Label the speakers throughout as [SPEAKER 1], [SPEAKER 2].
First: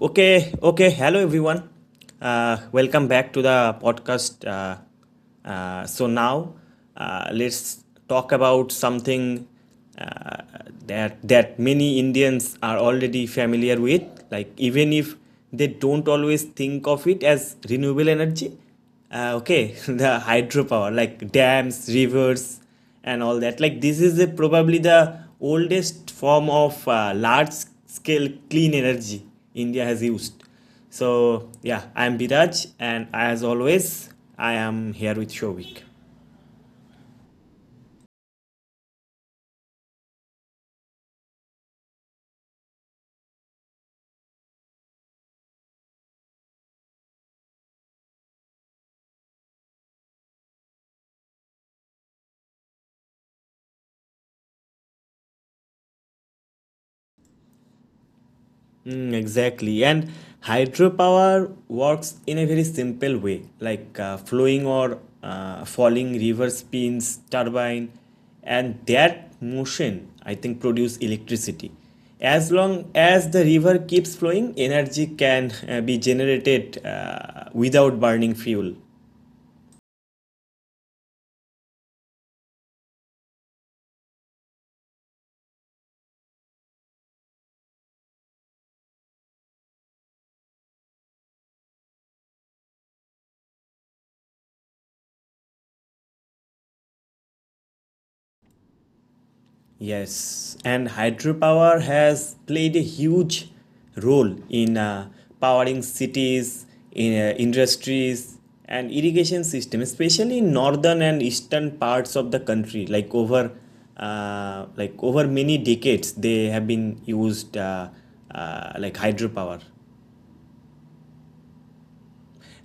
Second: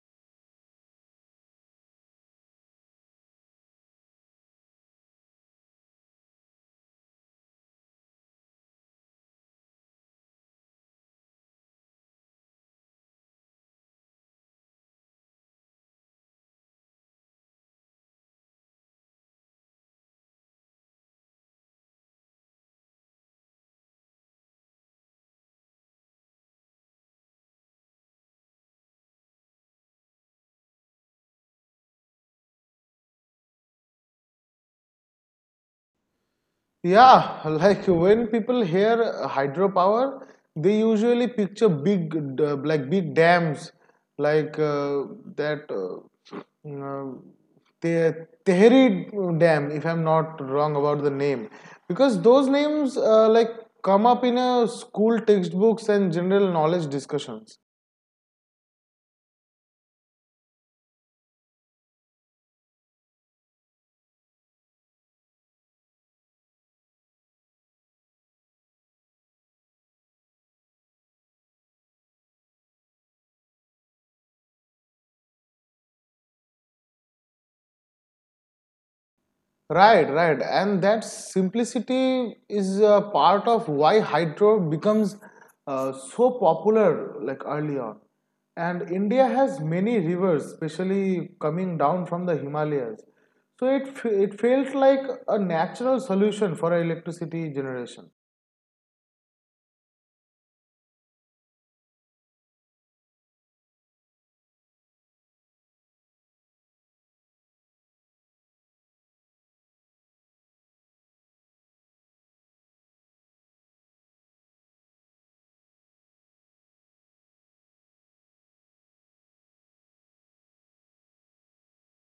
[SPEAKER 1] Okay. Hello, everyone. Welcome back to the podcast. So now, let's talk about something uh, that many Indians are already familiar with. Like even if they don't always think of it as renewable energy, okay, the hydropower, like dams, rivers, and all that. Like this is the, probably the oldest form of large scale clean energy India has used. So yeah, I am Biraj, and as always, I am here with Shovik.
[SPEAKER 2] Yeah, like when people hear hydropower, they usually picture big, like big dams, like uh, that uh, mm, uh, Te- Tehri Dam, if I'm not wrong about the name, because those names like come up in a school textbooks and general knowledge discussions.
[SPEAKER 1] Mm, exactly. And hydropower works in a very simple way, like flowing or falling river spins turbine, and that motion, I think, produce electricity. As long as the river keeps flowing, energy can be generated without burning fuel.
[SPEAKER 2] Right, right. And that simplicity is part of why hydro becomes so popular like early on. And India has many rivers, especially coming down from the Himalayas. So it felt like a natural solution for electricity generation.
[SPEAKER 1] Yes, and hydropower has played a huge role in powering cities, in industries, and irrigation system, especially in northern and eastern parts of the country. Like over many decades, they have been used like hydropower.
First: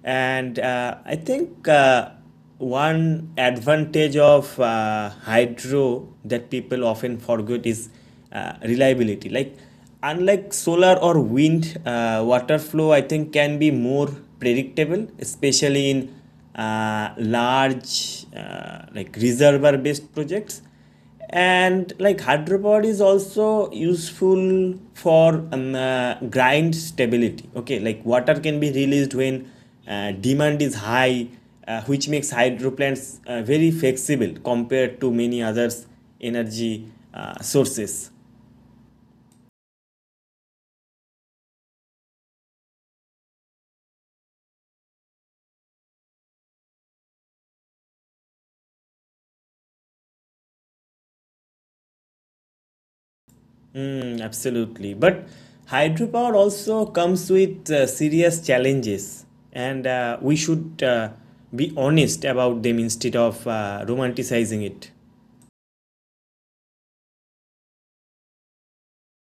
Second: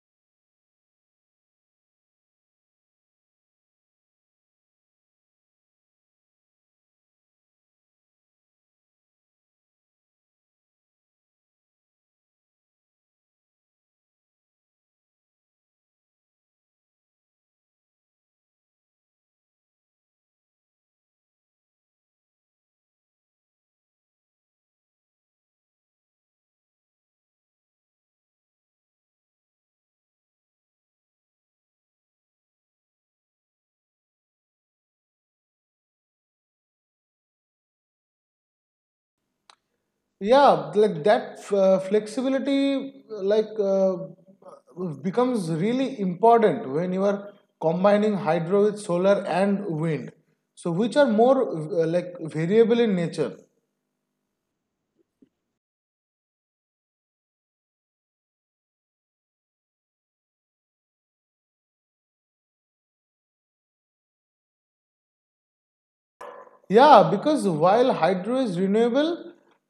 [SPEAKER 1] And I think one advantage of hydro that people often forget is reliability. Like, unlike solar or wind, water flow I think can be more predictable, especially in large like reservoir based projects and like hard is also useful for grind stability, okay, like water can be released when demand is high, which makes hydro plants very flexible compared to many others energy sources.
[SPEAKER 2] Yeah, like that flexibility becomes really important when you are combining hydro with solar and wind, so which are more like variable in nature.
[SPEAKER 1] Mm, absolutely. But hydropower also comes with serious challenges, and we should be honest about them instead of romanticizing it.
[SPEAKER 2] Yeah, because while hydro is renewable,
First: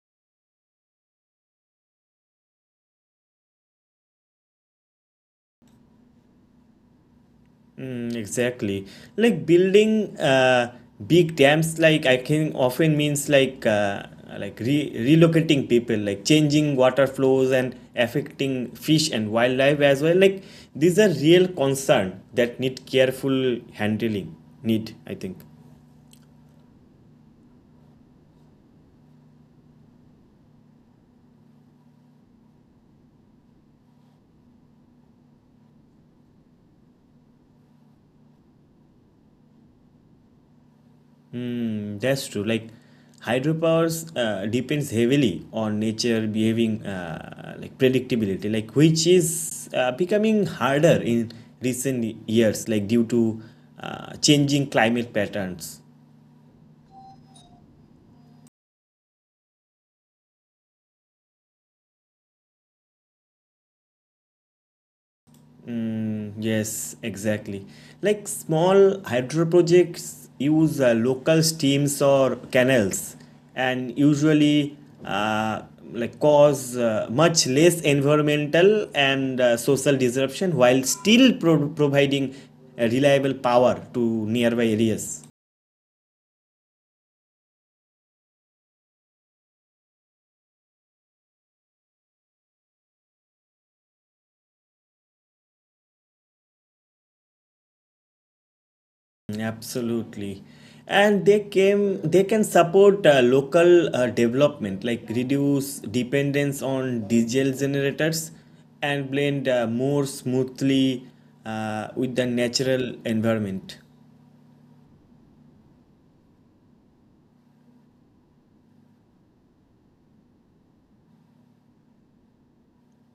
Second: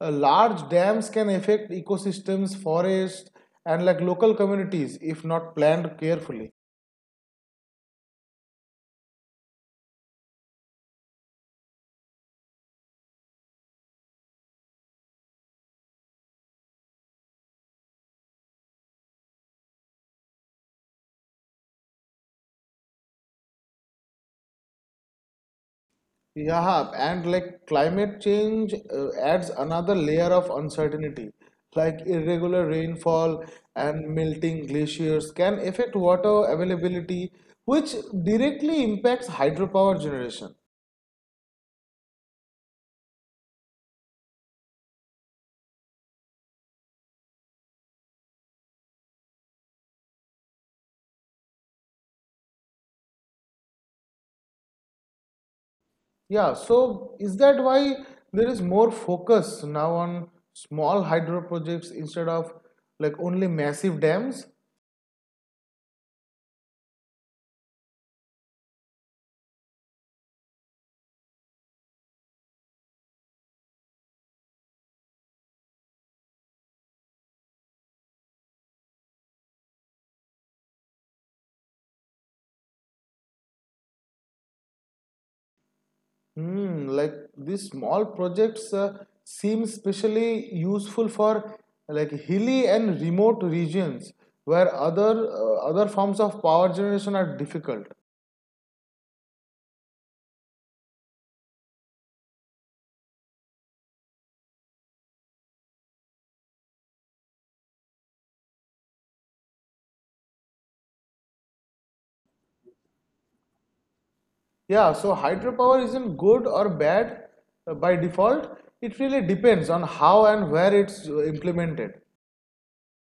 [SPEAKER 2] large dams can affect ecosystems, forests, and like local communities if not planned carefully.
[SPEAKER 1] Mm, exactly. Like building big dams, like I can often means like relocating people, like changing water flows and affecting fish and wildlife as well. Like these are real concern that need careful handling. Need I think.
[SPEAKER 2] Yeah, and like climate change adds another layer of uncertainty. Like irregular rainfall and melting glaciers can affect water availability, which directly impacts hydropower generation.
[SPEAKER 1] Hmm, that's true. Like hydropowers depends heavily on nature behaving like predictability, like which is becoming harder in recent years, like due to changing climate patterns.
[SPEAKER 2] Yeah, so is that why there is more focus now on small hydro projects instead of like only massive dams?
[SPEAKER 1] Mm, yes, exactly. Like small hydro projects use local streams or canals and usually uh, like cause much less environmental and social disruption while still providing reliable power to nearby areas.
[SPEAKER 2] Hmm, like these small projects seem especially useful for like hilly and remote regions where other forms of power generation are difficult.
[SPEAKER 1] Absolutely. And they can support local development like reduce dependence on diesel generators and blend more smoothly with the natural environment.
[SPEAKER 2] Yeah, so hydropower isn't good or bad by default. It really depends on how and where it's implemented.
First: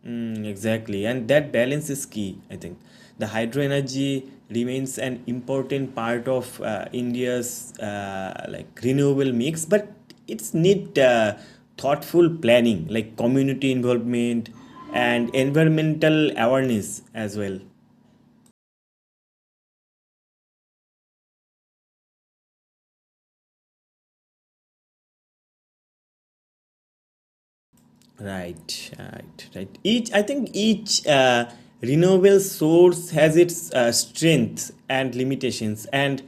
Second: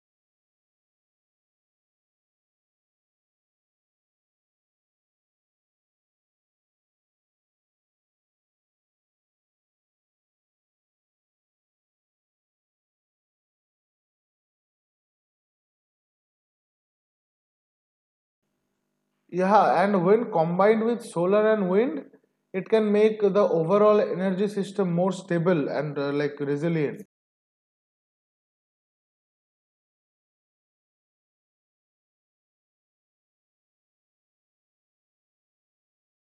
[SPEAKER 1] Mm, exactly, and that balance is key, I think. The hydro energy remains an important part of India's like renewable mix, but it's need thoughtful planning, like community involvement and environmental awareness as well.
[SPEAKER 2] Yeah, and when combined with solar and wind, it can make the overall energy system more stable and like resilient.
[SPEAKER 1] Right, right, right. Each, I think each renewable source has its strengths and limitations, and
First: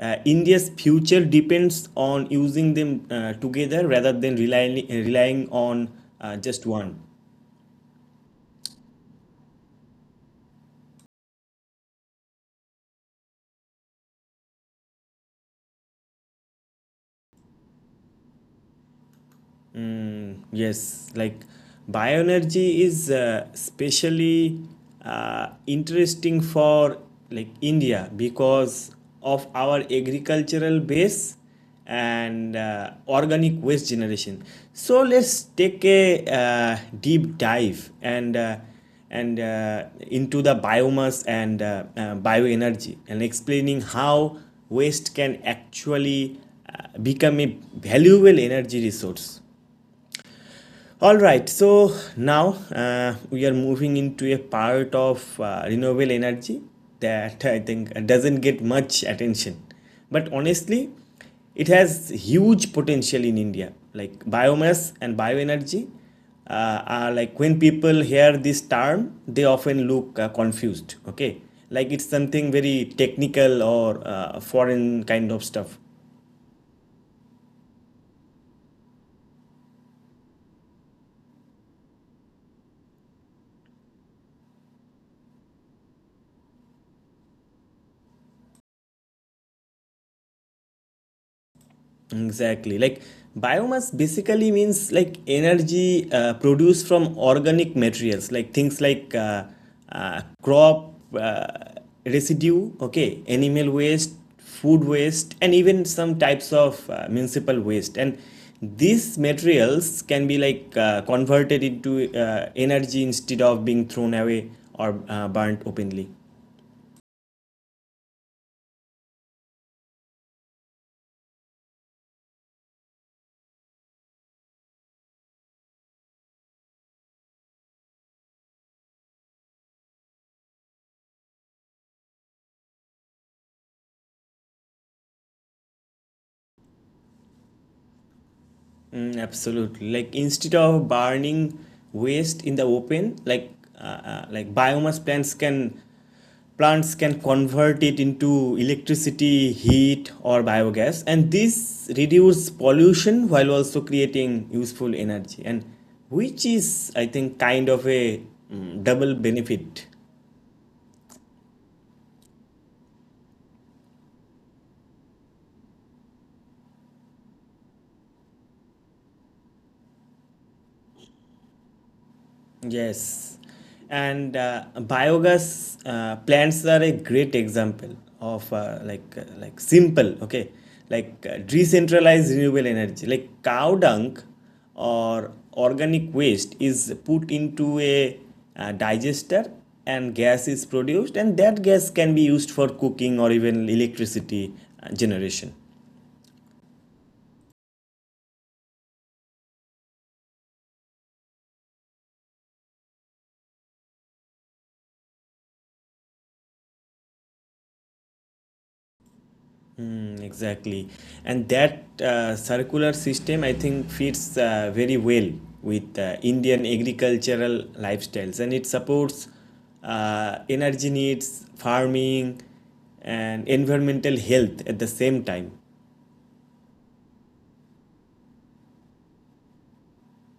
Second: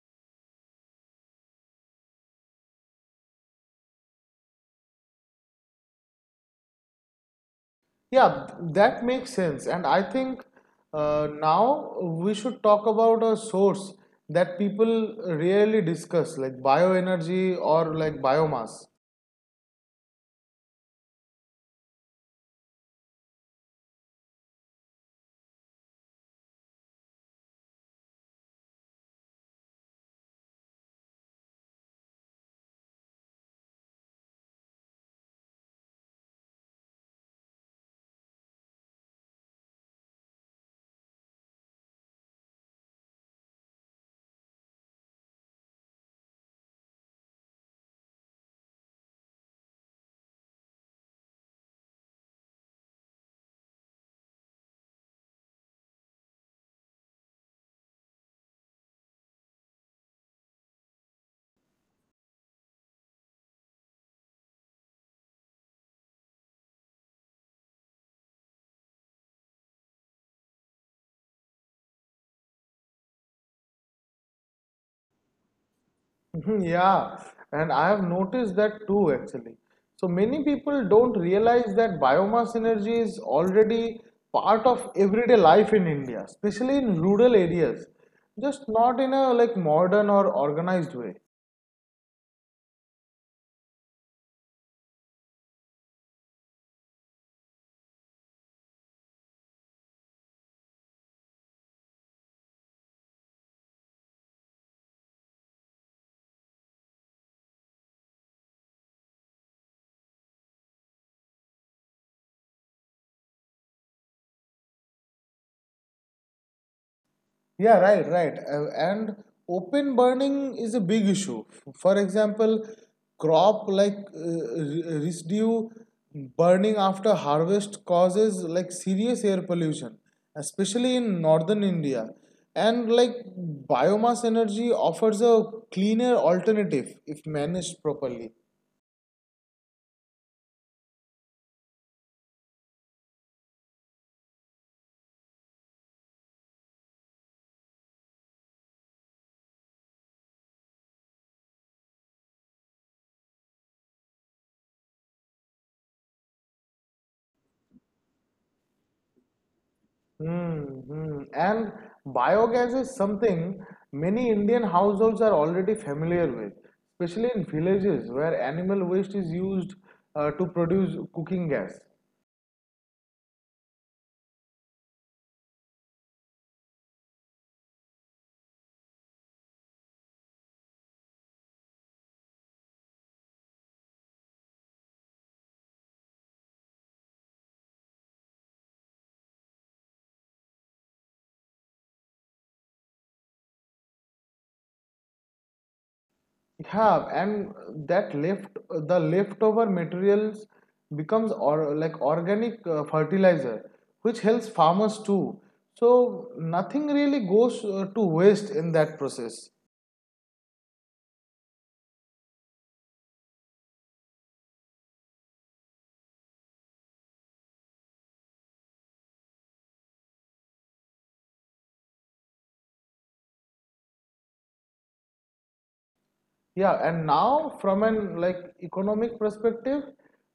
[SPEAKER 1] India's future depends on using them together rather than relying on just one.
[SPEAKER 2] Yeah, that makes sense. And I think now we should talk about a source that people rarely discuss, like bioenergy or like biomass.
[SPEAKER 1] Yes, like bioenergy is specially interesting for like India because of our agricultural base and organic waste generation. So let's take a deep dive and into the biomass and bioenergy and explaining how waste can actually become a valuable energy resource. All right, so now we are moving into a part of renewable energy that I think doesn't get much attention. But honestly, it has huge potential in India. Like biomass and bioenergy are like when people hear this term, they often look confused, okay? Like it's something very technical or foreign kind of stuff.
[SPEAKER 2] Mhm. Yeah, and I have noticed that too actually. So many people don't realize that biomass energy is already part of everyday life in India, especially in rural areas, just not in a like modern or organized way.
[SPEAKER 1] Exactly. Like biomass basically means like energy produced from organic materials, like things like crop residue, okay, animal waste, food waste, and even some types of municipal waste. And these materials can be like converted into energy instead of being thrown away or burnt openly.
[SPEAKER 2] Yeah, right, right. And open burning is a big issue. For example, crop like residue burning after harvest causes like serious air pollution, especially in northern India. And like biomass energy offers a cleaner alternative if managed properly.
[SPEAKER 1] Mm, absolutely. Like instead of burning waste in the open, uh, like biomass plants can convert it into electricity, heat, or biogas, and this reduce pollution while also creating useful energy, and which is I think kind of a double benefit.
[SPEAKER 2] Mm-hmm. And biogas is something many Indian households are already familiar with, especially in villages where animal waste is used to produce cooking gas.
[SPEAKER 1] Yes, and biogas plants are a great example of like simple, okay, like decentralized renewable energy like cow dung or organic waste is put into a digester and gas is produced and that gas can be used for cooking or even electricity generation.
[SPEAKER 2] Yeah, and that left the leftover materials becomes or like organic fertilizer, which helps farmers too. So nothing really goes to waste in that process.
[SPEAKER 1] Mm, exactly. And that circular system, I think, fits very well with Indian agricultural lifestyles and it supports energy needs, farming, and environmental health at the same time.
[SPEAKER 2] Yeah, and now from an like economic perspective,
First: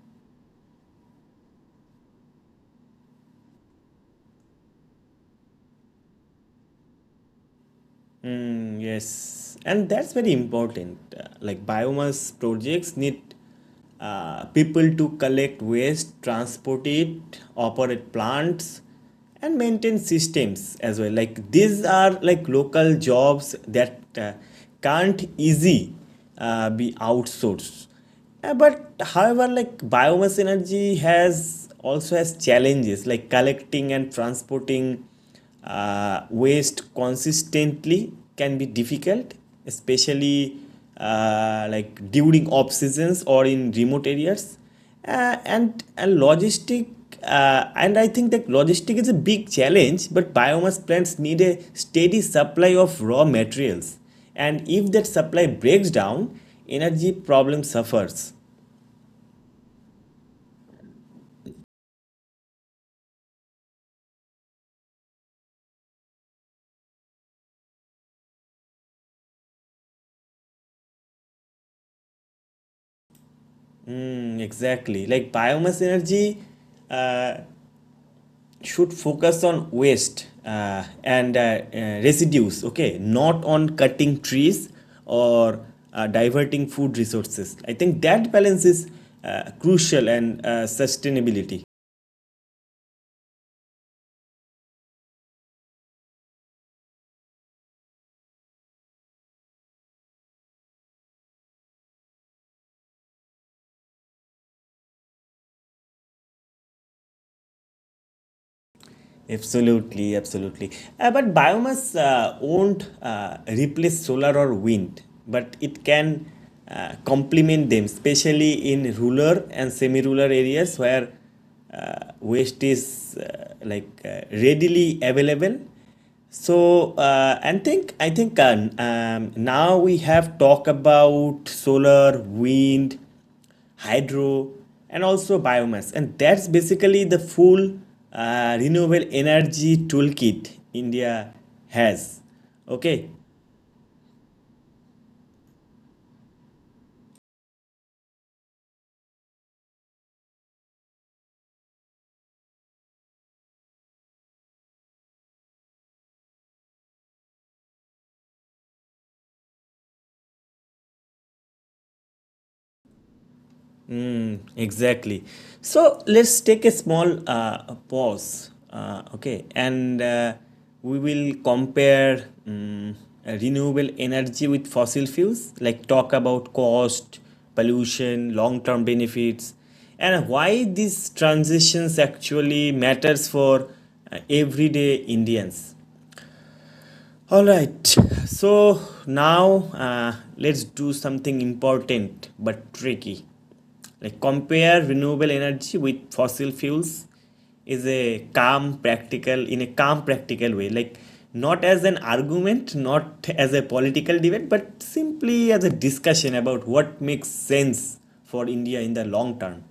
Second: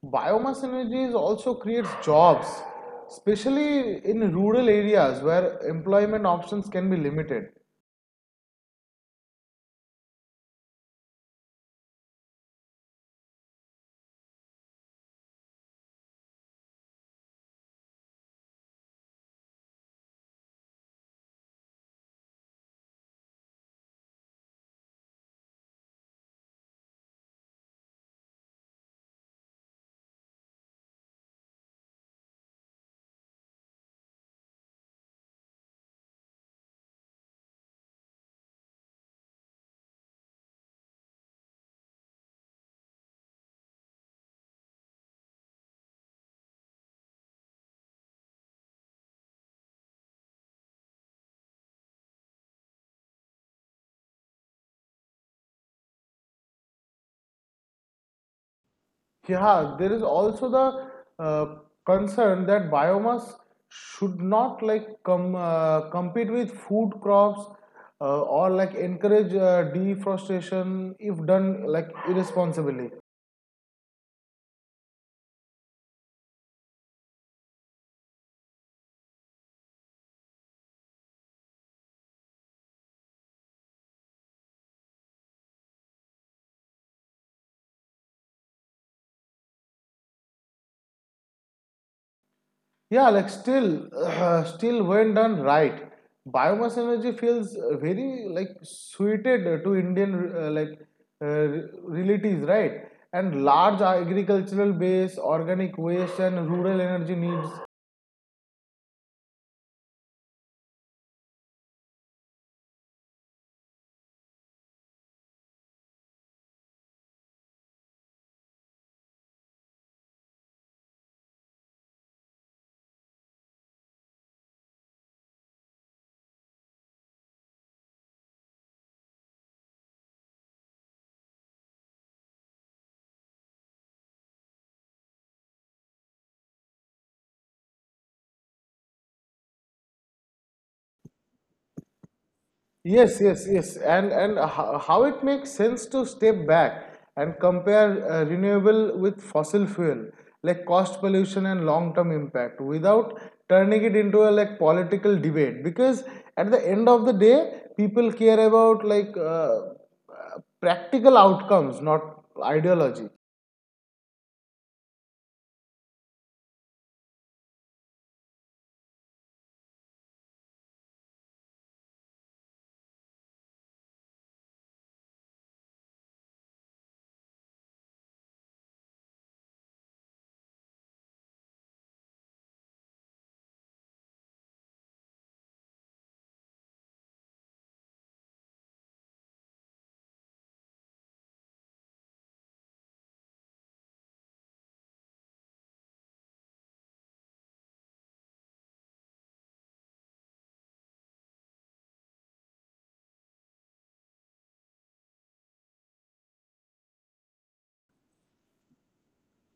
[SPEAKER 2] biomass energy is also creates jobs, especially in rural areas where employment options can be limited.
[SPEAKER 1] Mm, yes, and that's very important. Like biomass projects need people to collect waste, transport it, operate plants, and maintain systems as well. Like these are like local jobs that can't easy be outsourced. But however, like biomass energy has also has challenges like collecting and transporting waste consistently can be difficult, especially like during off seasons or in remote areas, uh, and and logistic and I think that logistic is a big challenge but biomass plants need a steady supply of raw materials, and if that supply breaks down, energy problem suffers.
[SPEAKER 2] Yeah, there is also the concern that biomass should not like come compete with food crops or like encourage deforestation if done like irresponsibly.
[SPEAKER 1] Hmm, exactly, like biomass energy uh, should focus on waste and uh, residues, okay, not on cutting trees or diverting food resources. I think that balance is crucial and sustainability.
[SPEAKER 2] Yeah, like still, still when done right, biomass energy feels very like suited to Indian realities, right? And large agricultural base, organic waste, and rural energy needs.
[SPEAKER 1] Absolutely, absolutely. But biomass won't replace solar or wind, but it can complement them, especially in rural and semi-rural areas where waste is readily available. So, and think I think now we have talked about solar, wind, hydro, and also biomass. And that's basically the full renewable energy toolkit India has. Okay,
[SPEAKER 2] Yes, yes, yes. And how it makes sense to step back and compare renewable with fossil fuel, like cost, pollution, and long-term impact, without turning it into a like political debate. Because at the end of the day, people care about practical outcomes, not ideology.
[SPEAKER 1] exactly. So let's take a small pause, and we will compare renewable energy with fossil fuels, like talk about cost, pollution, long term benefits, and why these transitions actually matters for everyday Indians. All right, so now let's do something important but tricky. Like compare renewable energy with fossil fuels is a calm practical in a calm practical way, like not as an argument, not as a political debate, but simply as a discussion about what makes sense for india in the long term.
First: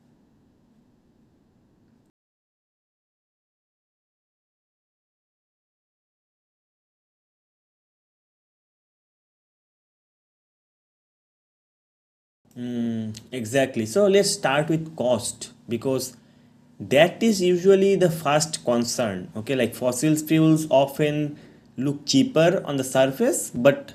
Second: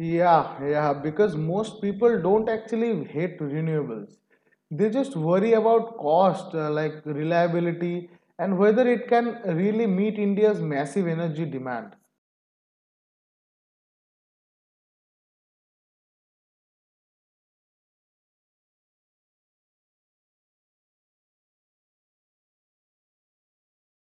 [SPEAKER 2] Yeah, yeah, because most people don't actually hate renewables. They just worry about cost, like reliability, and whether it can really meet India's massive energy demand.
[SPEAKER 1] Exactly. So let's start with cost because that is usually the first concern. Okay, like fossil fuels often look cheaper on the surface, but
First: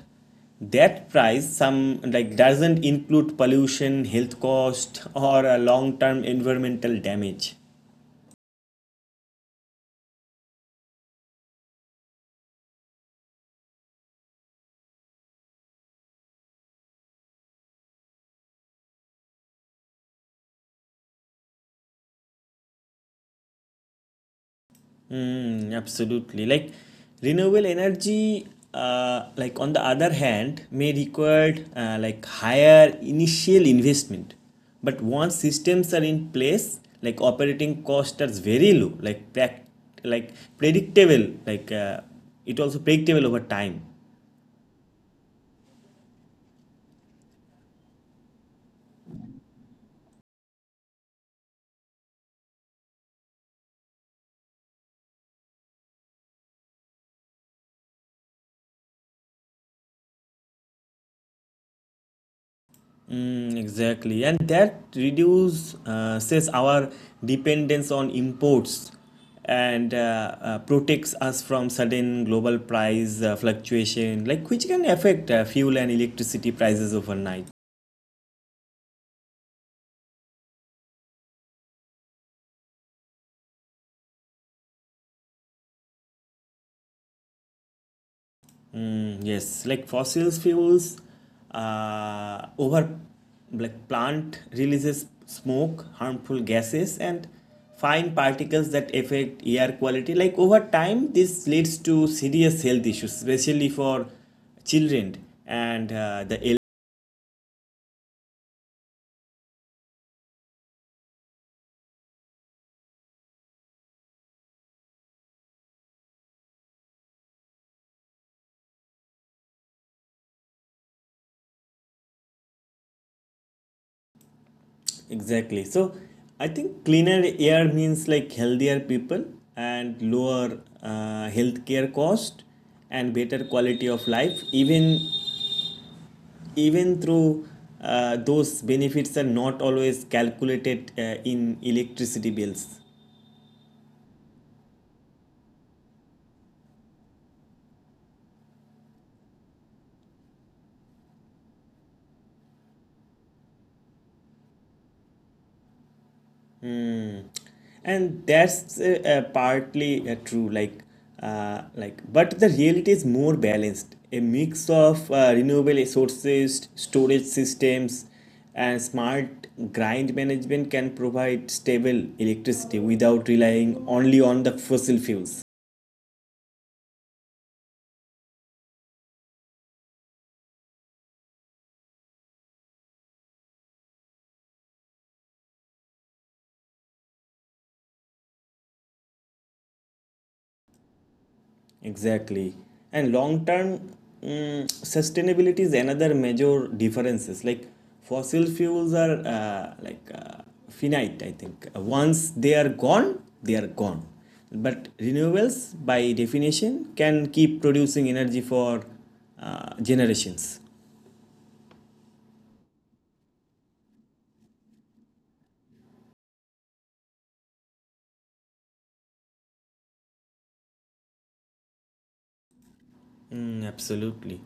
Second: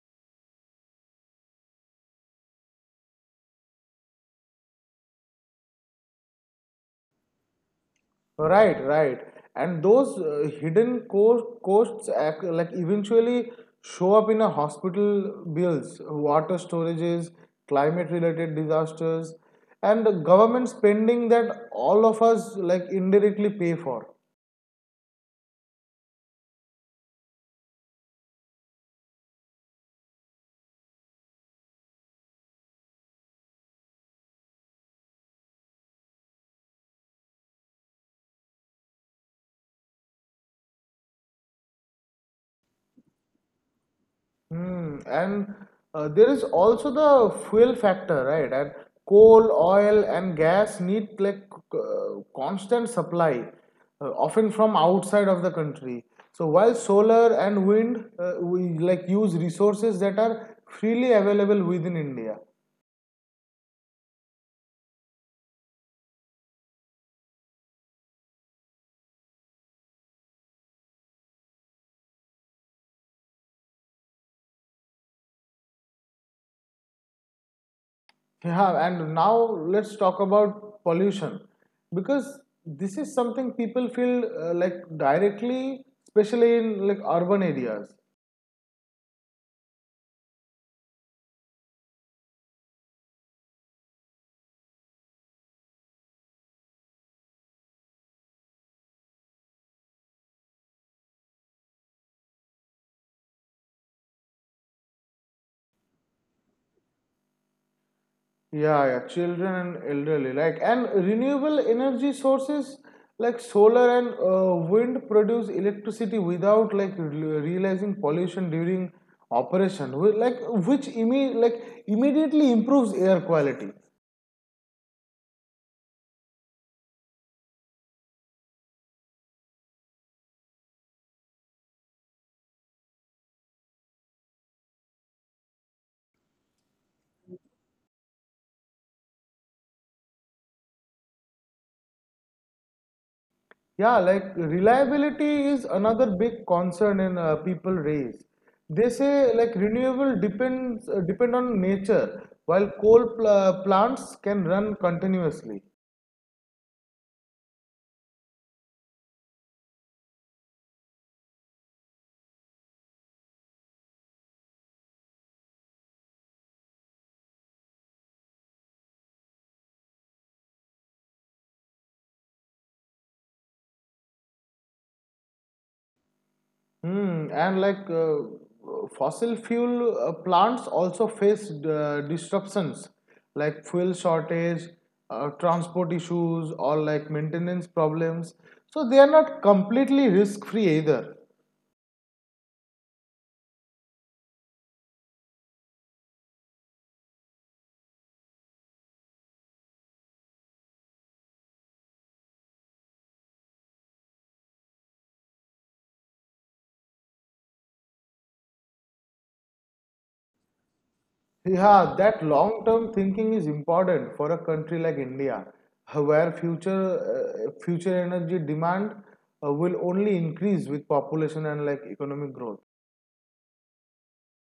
[SPEAKER 1] that price some like doesn't include pollution, health cost, or a long-term environmental damage.
[SPEAKER 2] Right, right. And those hidden costs like eventually show up in a hospital bills, water storages, climate-related disasters, and government spending that all of us like indirectly pay for.
[SPEAKER 1] Mm, absolutely. Like renewable energy, like on the other hand, may require like higher initial investment. But once systems are in place, like operating costs are very low, like predictable, it also predictable over time.
[SPEAKER 2] Hmm. And there is also the fuel factor, right? And coal, oil, and gas need like constant supply, often from outside of the country. So while solar and wind we like use resources that are freely available within India.
[SPEAKER 1] Mm, exactly, and that reduce says our dependence on imports and protects us from sudden global price fluctuation, like which can affect fuel and electricity prices overnight.
[SPEAKER 2] Yeah, and now let's talk about pollution because this is something people feel like directly, especially in like urban areas.
[SPEAKER 1] Mm, yes, like fossil fuels, over like plant releases smoke, harmful gases, and fine particles that affect air quality. Like over time, this leads to serious health issues, especially for children and the elderly.
[SPEAKER 2] Yeah, yeah, children and elderly, like, and renewable energy sources like solar and wind produce electricity without realizing pollution during operation, like immediately improves air quality.
[SPEAKER 1] Exactly. So I think cleaner air means like healthier people and lower healthcare cost and better quality of life. Even through those benefits are not always calculated in electricity bills
[SPEAKER 2] Yeah, like reliability is another big concern in people raise. They say like renewable depend on nature, while plants can run continuously.
[SPEAKER 1] and that's partly true, like but the reality is more balanced, a mix of renewable sources, storage systems and smart grid management can provide stable electricity without relying only on the fossil fuels.
[SPEAKER 2] Hmm, and fossil fuel plants also face disruptions like fuel shortage, transport issues, or like maintenance problems. So they are not completely risk free either.
[SPEAKER 1] Exactly. And long term mm, sustainability is another major differences. Like fossil fuels are finite, I think. Once they are gone, they are gone. But renewables, by definition, can keep producing energy for generations.
[SPEAKER 2] Yeah, that long term thinking is important for a country like India, where future energy demand will only increase with population and like economic growth.
[SPEAKER 1] Mm, absolutely.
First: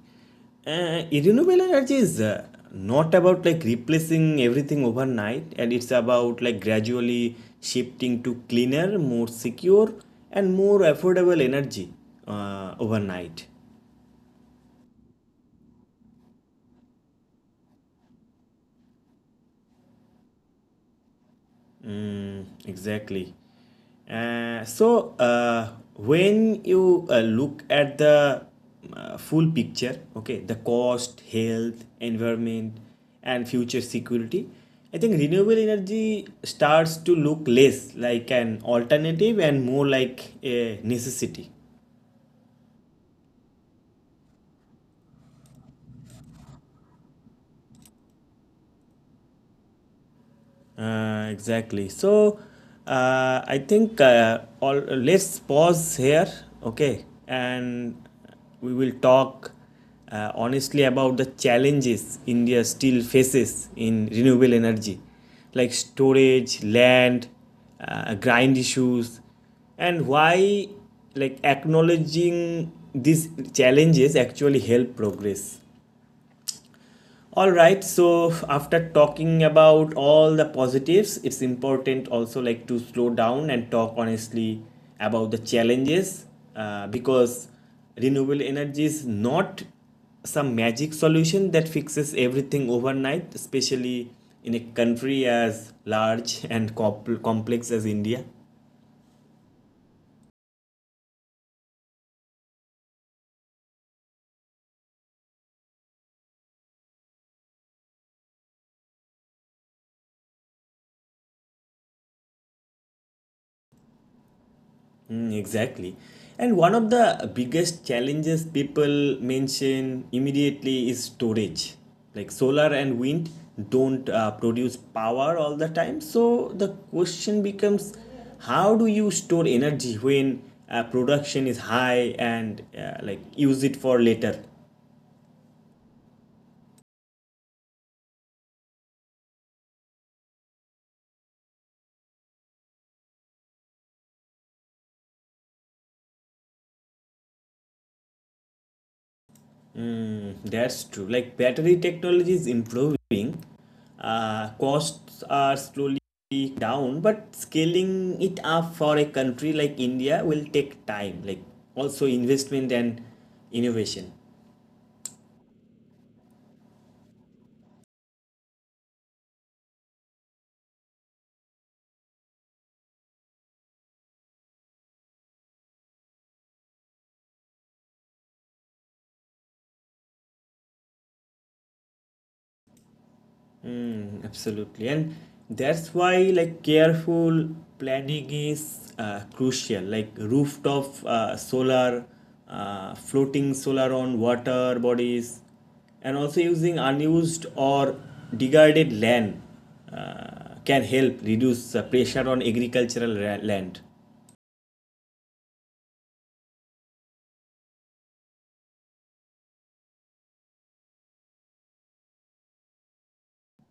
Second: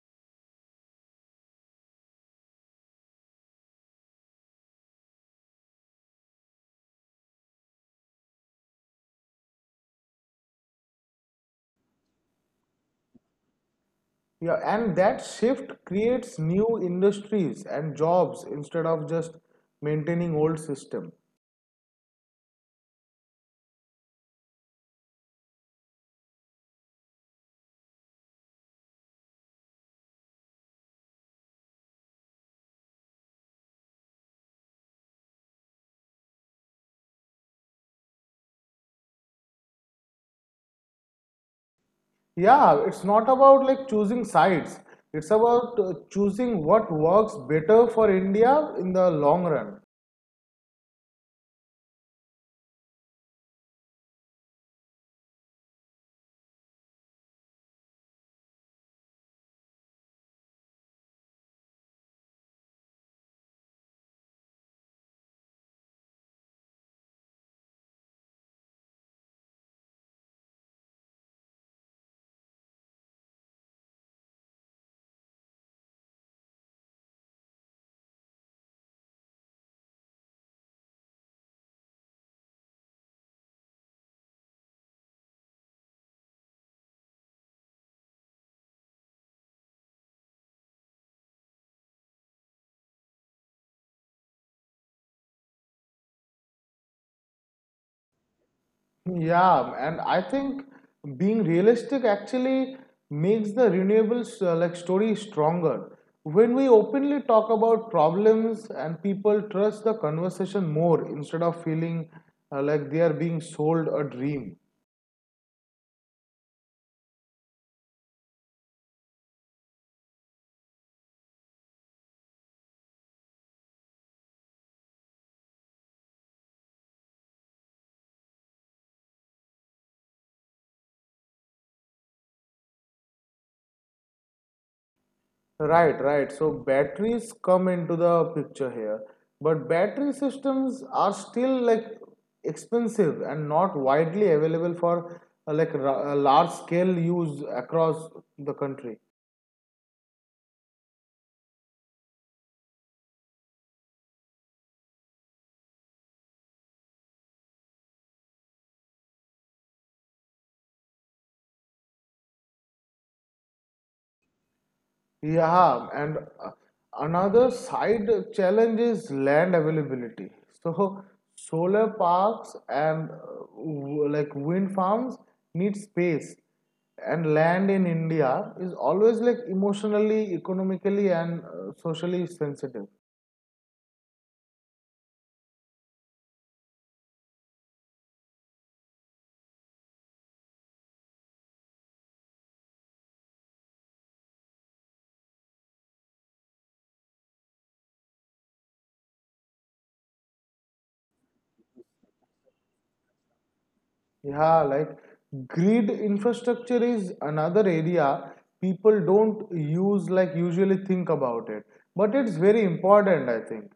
[SPEAKER 1] Renewable energy is not about like replacing everything overnight, and it's about like gradually shifting to cleaner, more secure, and more affordable energy overnight.
[SPEAKER 2] Yeah, and that shift creates new industries and jobs instead of just maintaining old system.
[SPEAKER 1] Mm, exactly. So, uh, when you look at the full picture, okay, the cost, health, environment, and future security, I think renewable energy starts to look less like an alternative and more like a necessity.
[SPEAKER 2] Yeah, it's not about like choosing sides. It's about choosing what works better for India in the long run.
[SPEAKER 1] Exactly. So, I think all let's pause here, okay, and we will talk honestly about the challenges India still faces in renewable energy, like storage, land, grind issues, and why like acknowledging these challenges actually help progress. All right, so after talking about all the positives, it's important also like to slow down and talk honestly about the challenges because renewable energy is not some magic solution that fixes everything overnight, especially in a country as large and complex as India.
[SPEAKER 2] Yeah, and I think being realistic actually makes the renewables like story stronger. When we openly talk about problems and people trust the conversation more instead of feeling like they are being sold a dream.
[SPEAKER 1] Mm, exactly. And one of the biggest challenges people mention immediately is storage. Like solar and wind don't produce power all the time. So the question becomes, how do you store energy when production is high and use it for later?
[SPEAKER 2] Right, right. So batteries come into the picture here, but battery systems are still like expensive and not widely available for large scale use across the country.
[SPEAKER 1] Mm, that's true. Battery technology is improving, costs are slowly down, but scaling it up for a country like India will take time, like also investment and innovation.
[SPEAKER 2] Yeah, and another side challenge is land availability. So solar parks and like wind farms need space, and land in India is always like emotionally, economically, and socially sensitive.
[SPEAKER 1] Mm, absolutely. And that's why careful planning is crucial. Like rooftop solar, floating solar on water bodies, and also using unused or degraded land can help reduce pressure on agricultural land.
[SPEAKER 2] Yeah, like grid infrastructure is another area people don't use like usually think about it, but it's very important, I think.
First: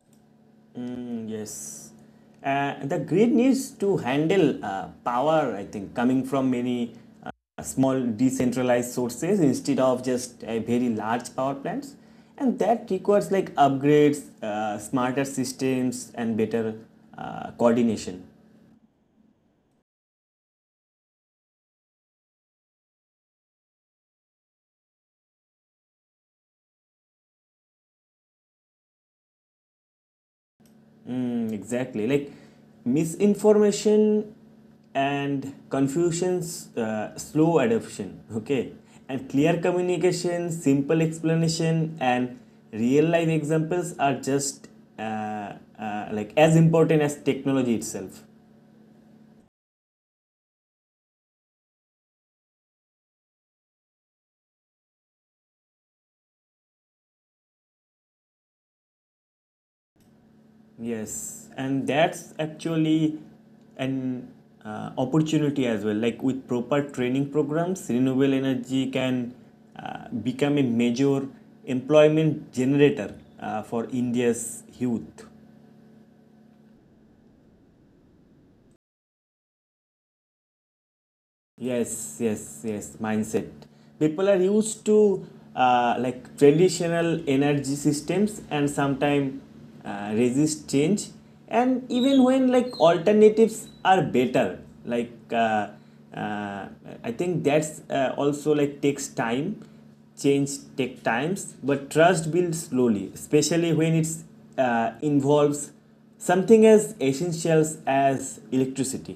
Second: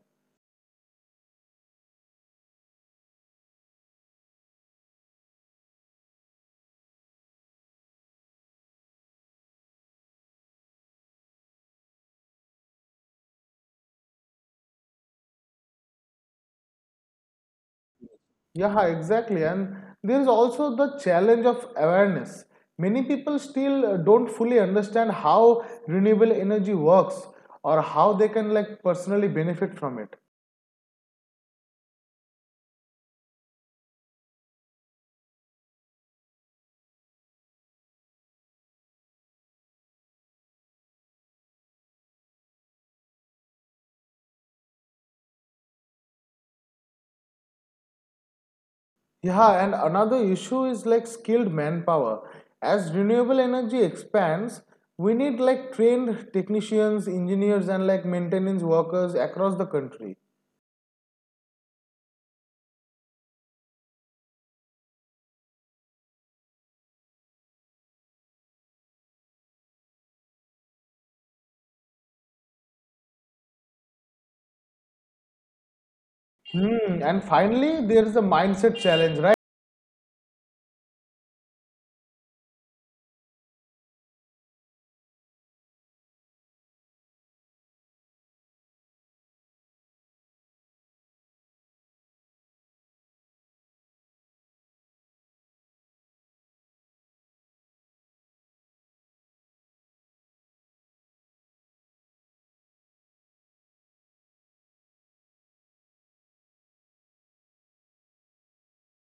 [SPEAKER 1] Mm, yes. The grid needs to handle power, I think, coming from many small decentralized sources instead of just very large power plants. And that requires like upgrades, smarter systems, and better coordination.
[SPEAKER 2] Yeah, exactly. And there is also the challenge of awareness. Many people still don't fully understand how renewable energy works or how they can like personally benefit from it.
[SPEAKER 1] Mm, exactly. Like misinformation and confusions, slow adoption. Okay. And clear communication, simple explanation, and real life examples are just uh, as important as technology itself.
[SPEAKER 2] Yeah, and another issue is like skilled manpower. As renewable energy expands, we need like trained technicians, engineers, and like maintenance workers across the country.
[SPEAKER 1] Yes, and that's actually an opportunity as well. Like with proper training programs, renewable energy can become a major employment generator for India's youth.
[SPEAKER 2] Hmm. And finally, there is a mindset challenge, right?
[SPEAKER 1] Yes, yes, yes, mindset. People are used to traditional energy systems and sometimes resist change. And even when like alternatives are better, uh, I think that's also like takes time. Change take times, but trust builds slowly, especially when it's involves something as essential as electricity.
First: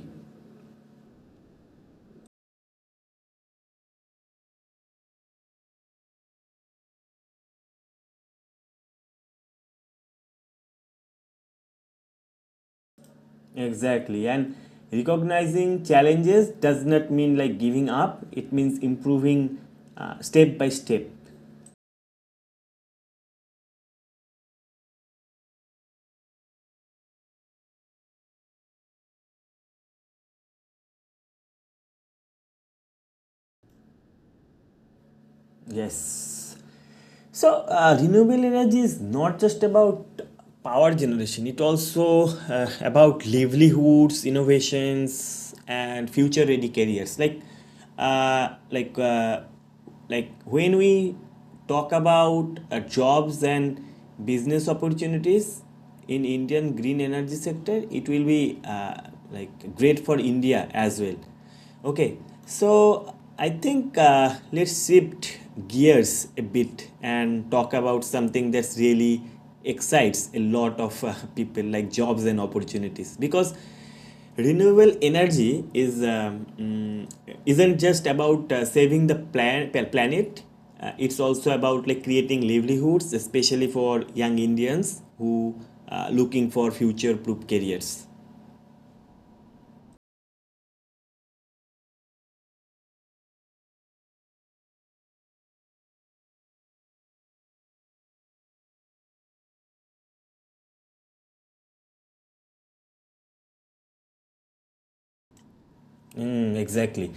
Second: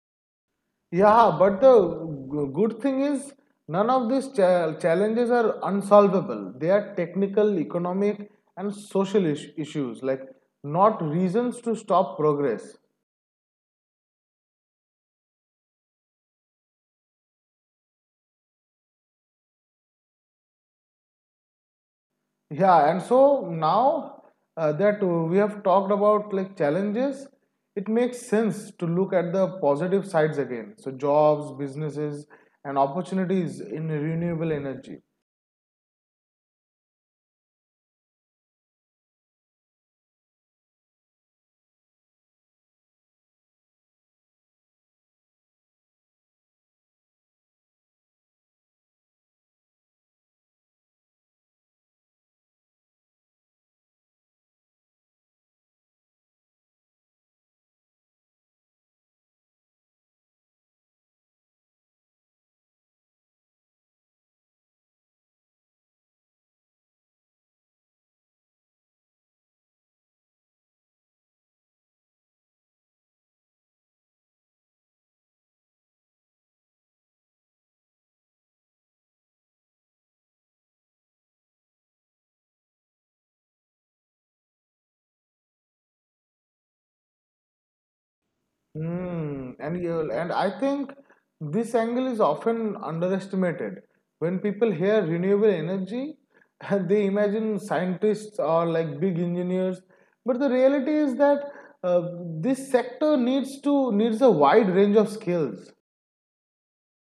[SPEAKER 2] Yeah, but the good thing is none of these challenges are unsolvable. They are technical, economic, and social issues, like not reasons to stop progress.
[SPEAKER 1] Exactly. And recognizing challenges does not mean like giving up, it means improving step by step.
[SPEAKER 2] Yeah, and so now that we have talked about like challenges, it makes sense to look at the positive sides again. So jobs, businesses, and opportunities in renewable energy.
[SPEAKER 1] Yes. So, renewable energy is not just about power generation, it also about livelihoods, innovations, and future ready careers. Uh, like, uh, when we talk about jobs and business opportunities in Indian green energy sector, it will be great for India as well. Okay, so I think let's shift gears a bit and talk about something that's really excites a lot of people, like jobs and opportunities, because renewable energy is isn't just about saving the planet. It's also about like creating livelihoods, especially for young Indians who are looking for future-proof careers.
[SPEAKER 2] Hmm. And you and I think this angle is often underestimated. When people hear renewable energy, they imagine scientists or like big engineers. But the reality is that uh, this sector needs a wide range of skills.
[SPEAKER 1] Mm, exactly.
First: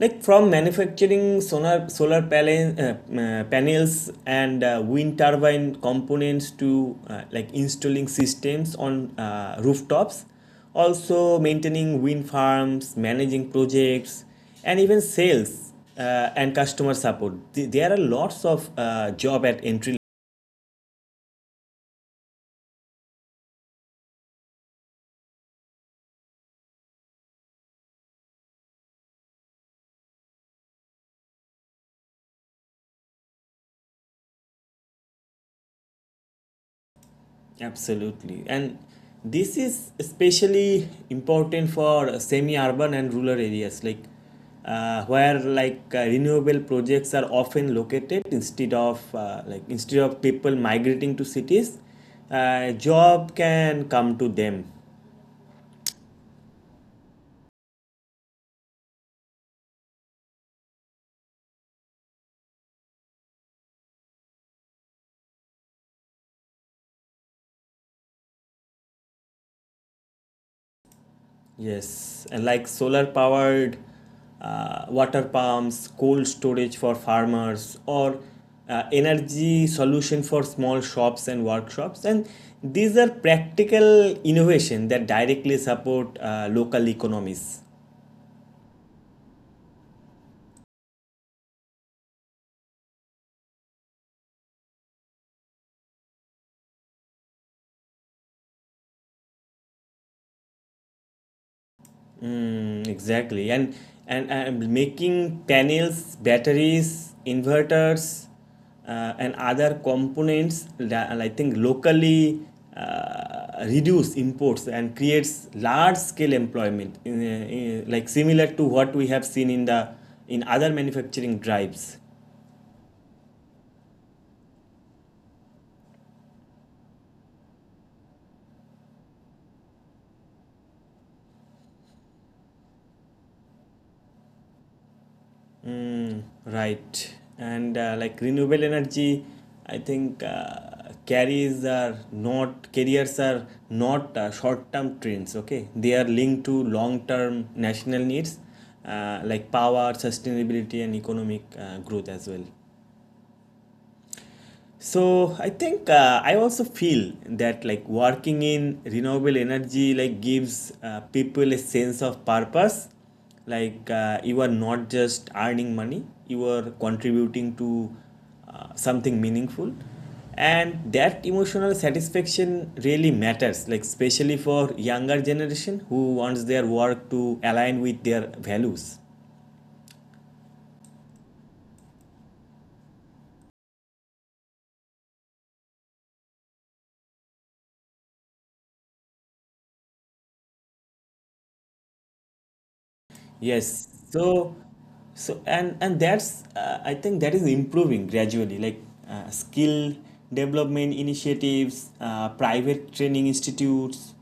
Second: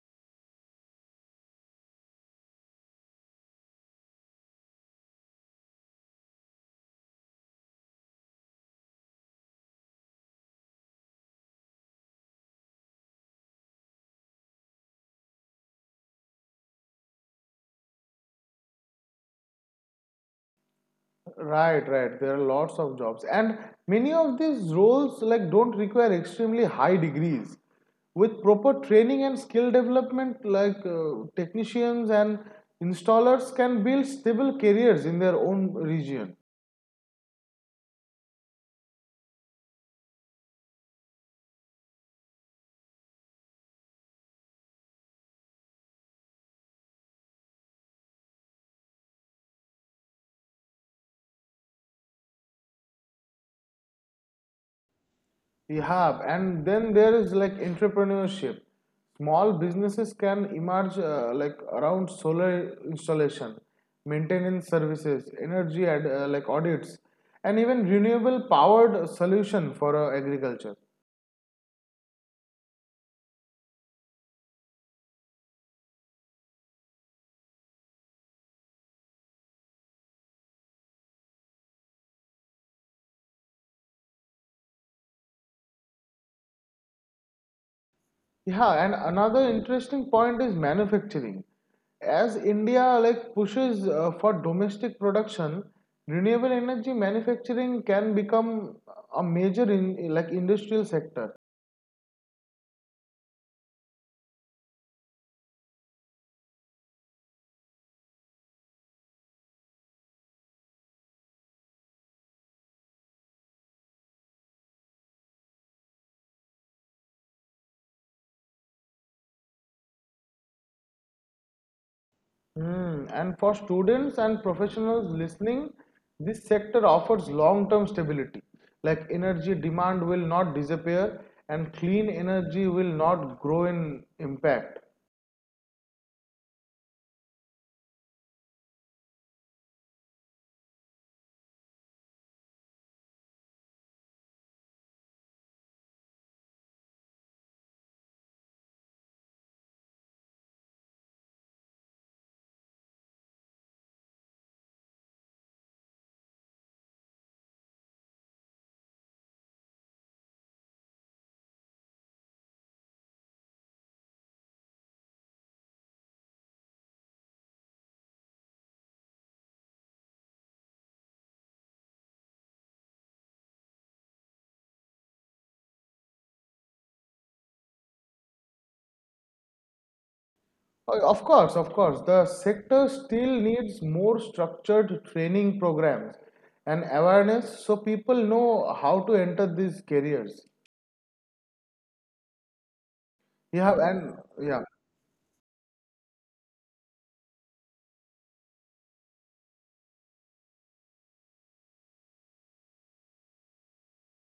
[SPEAKER 1] Like from manufacturing solar panels and wind turbine components to installing systems on rooftops, also maintaining wind farms, managing projects, and even sales uh, and customer support. There are lots of job at entry.
[SPEAKER 2] Right, right. There are lots of jobs, and many of these roles like don't require extremely high degrees. With proper training and skill development, like technicians and installers can build stable careers in their own region.
[SPEAKER 1] Absolutely. And this is especially important for semi-urban and rural areas, where renewable projects are often located instead of instead of people migrating to cities, job can come to them.
[SPEAKER 2] You have, and then there is like entrepreneurship. Small businesses can emerge like around solar installation, maintenance services, like audits, and even renewable powered solution for agriculture.
[SPEAKER 1] Yes, and like solar powered water pumps, cold storage for farmers, or energy solution for small shops and workshops. And these are practical innovation that directly support local economies.
[SPEAKER 2] Yeah, and another interesting point is manufacturing. As India like pushes for domestic production, renewable energy manufacturing can become a major in like industrial sector.
[SPEAKER 1] Mm, exactly. And making panels, batteries, inverters, and other components, that- and I think locally reduce imports and creates large scale employment, in, like similar to what we have seen in the in other manufacturing drives.
[SPEAKER 2] Hmm. And for students and professionals listening, this sector offers long-term stability. Like energy demand will not disappear and clean energy will not grow in impact.
[SPEAKER 1] Mm, right. And renewable energy, I think carries are not carriers are not short-term trends. Okay, they are linked to long-term national needs like power, sustainability, and economic growth as well. So I think I also feel that like working in renewable energy like gives people a sense of purpose. Like you are not just earning money, you are contributing to something meaningful, and that emotional satisfaction really matters. Like especially for younger generation who wants their work to align with their values.
[SPEAKER 2] Of course, of course, the sector still needs more structured training programs and awareness so people know how to enter these careers. Yeah,
[SPEAKER 1] Yes.
[SPEAKER 2] and
[SPEAKER 1] So,
[SPEAKER 2] yeah,
[SPEAKER 1] so and that's I think that is improving gradually. Like skill development initiatives, private training institutes,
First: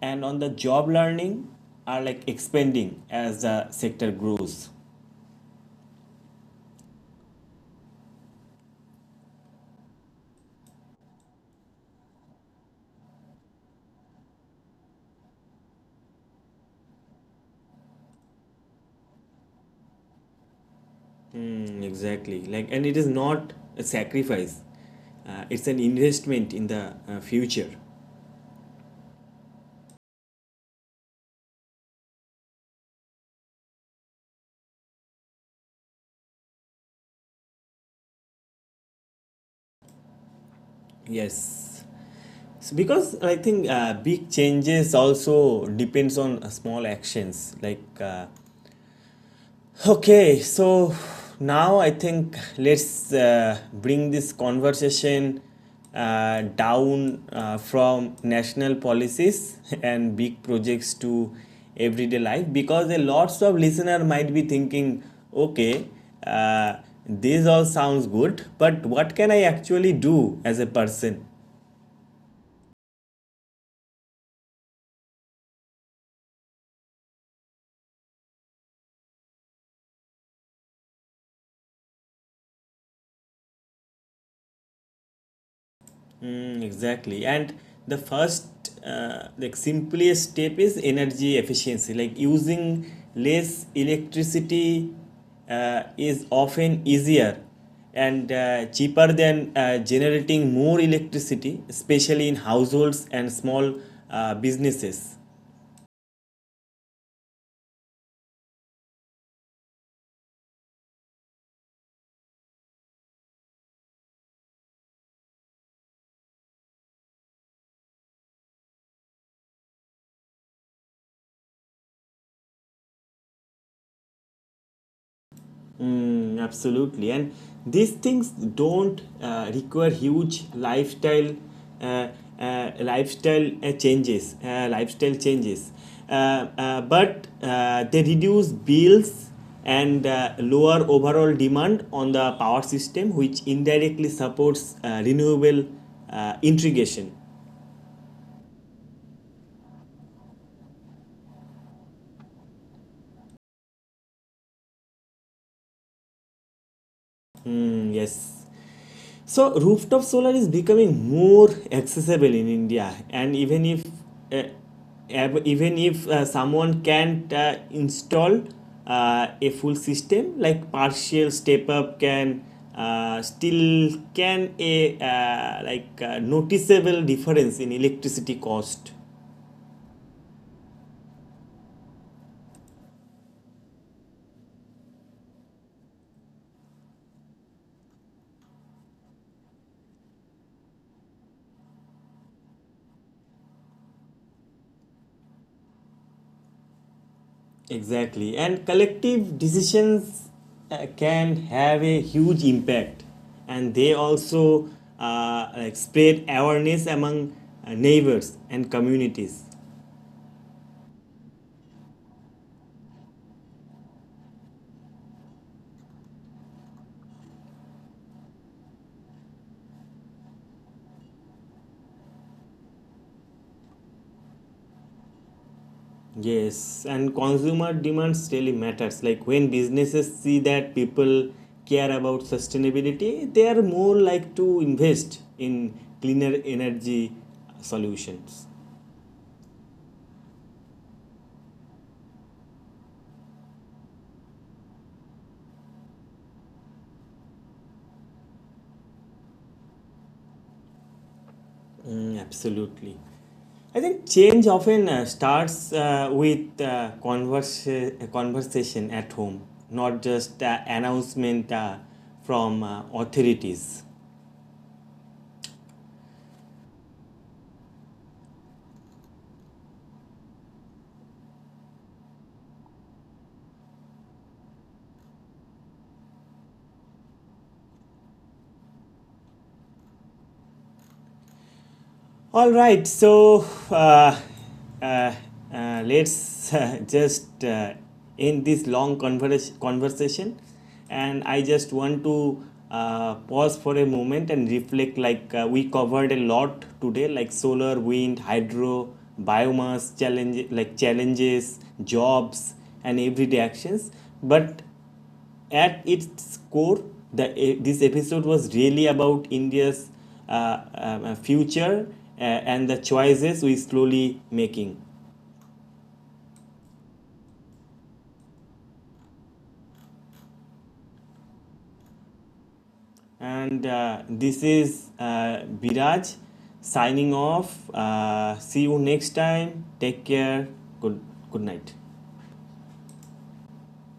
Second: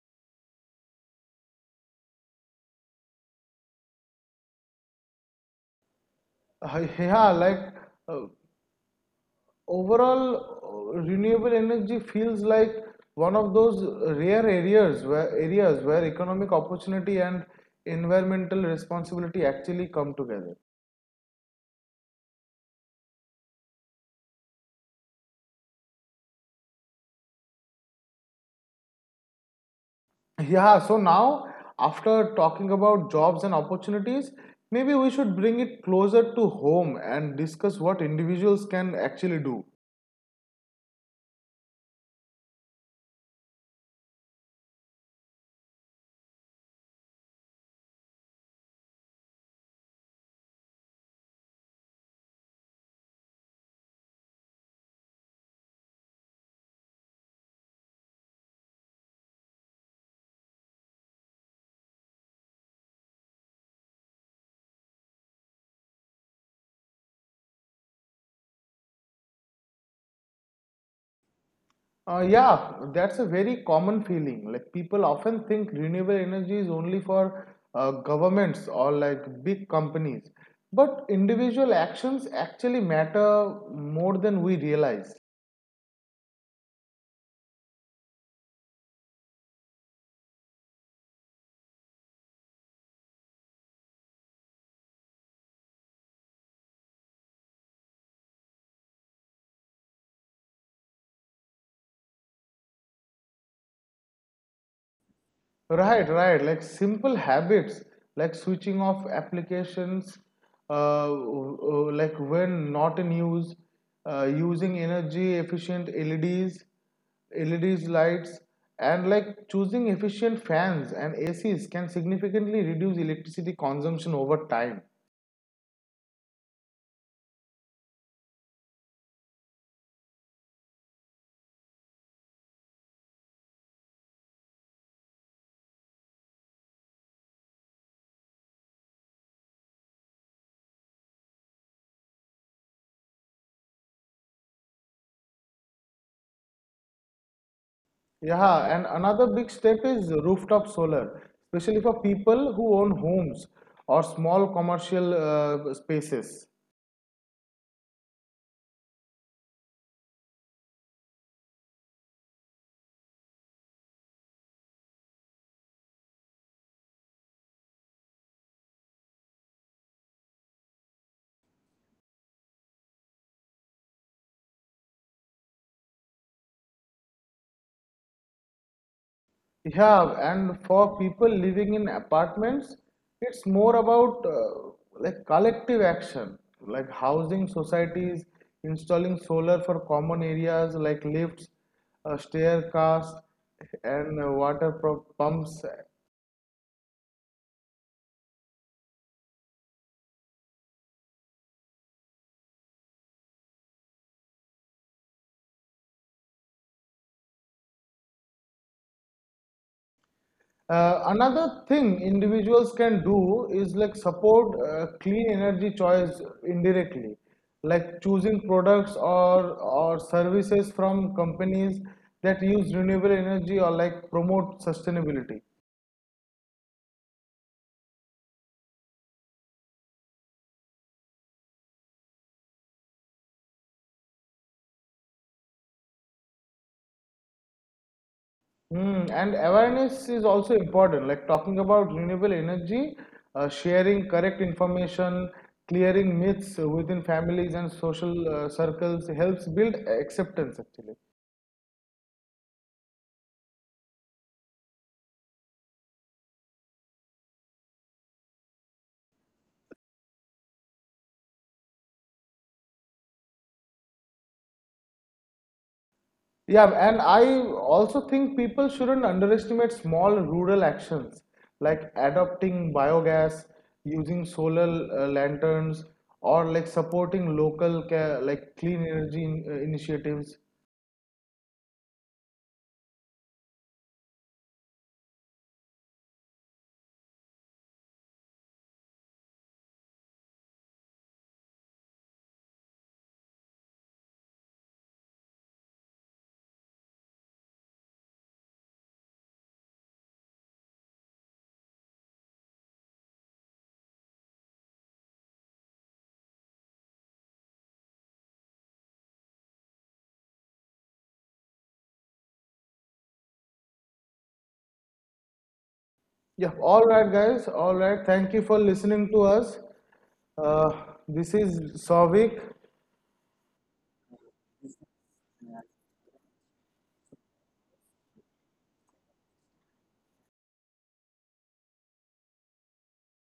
[SPEAKER 1] and on the job learning are like expanding as the sector grows.
[SPEAKER 2] yeah, uh, overall, renewable energy feels like one of those rare areas where economic opportunity and environmental responsibility actually come together.
[SPEAKER 1] Mm, exactly. Like, and it is not a sacrifice. It's an investment in the future.
[SPEAKER 2] Yeah, so now after talking about jobs and opportunities, maybe we should bring it closer to home and discuss what individuals can actually do.
[SPEAKER 1] Yes. So because I think big changes also depends on small actions okay, so now I think let's bring this conversation down from national policies and big projects to everyday life because a lots of listener might be thinking, okay, uh, this all sounds good, but what can I actually do as a person?
[SPEAKER 2] Yeah, that's a very common feeling. Like people often think renewable energy is only for governments or like big companies, but individual actions actually matter more than we realize.
[SPEAKER 1] Mm, exactly. And the first, simplest step is energy efficiency. Like using less electricity is often easier and cheaper than generating more electricity, especially in households and small businesses.
[SPEAKER 2] Right, right. Like simple habits, like switching off applications, uh, w- like when not in use, using energy efficient LEDs lights, and like choosing efficient fans and ACs can significantly reduce electricity consumption over time.
[SPEAKER 1] Mm, absolutely, and these things don't require huge lifestyle uh, lifestyle changes lifestyle changes, uh, but they reduce bills and lower overall demand on the power system, which indirectly supports renewable integration.
[SPEAKER 2] Yeah, and another big step is rooftop solar, especially for people who own homes or small commercial spaces.
[SPEAKER 1] Mm, yes. So rooftop solar is becoming more accessible in India, and even if someone can't install a full system, like partial step up can still can a noticeable difference in electricity cost.
[SPEAKER 2] Yeah, and for people living in apartments, it's more about like collective action, like housing societies, installing solar for common areas like lifts, staircase, and pumps.
[SPEAKER 1] Exactly. And collective decisions can have a huge impact. And they also spread awareness among neighbors and communities.
[SPEAKER 2] Another thing individuals can do is like support clean energy choice indirectly, like choosing products or services from companies that use renewable energy or like promote sustainability.
[SPEAKER 1] Yes, and consumer demands really matters. Like when businesses see that people care about sustainability, they are more like to invest in cleaner energy solutions.
[SPEAKER 2] Hmm, and awareness is also important, like talking about renewable energy, sharing correct information, clearing myths within families and social circles helps build acceptance actually.
[SPEAKER 1] Mm, absolutely. I think change often starts with conversation at home, not just announcement from authorities.
[SPEAKER 2] Yeah, and I also think people shouldn't underestimate small rural actions like adopting biogas, using solar lanterns, or like supporting local ca like clean energy in initiatives.
[SPEAKER 1] All right, so uh, let's just end this long conversation, and I just want to pause for a moment and reflect. Like we covered a lot today, like solar, wind, hydro, biomass challenge, like challenges, jobs, and everyday actions. But at its core, this episode was really about India's future and the choices we're slowly making.
[SPEAKER 2] Yeah, all right, guys. All right. Thank you for listening to us. Uh, this is Savik.
[SPEAKER 1] And this is Biraj signing off. See you next time. Take care. Good, good night.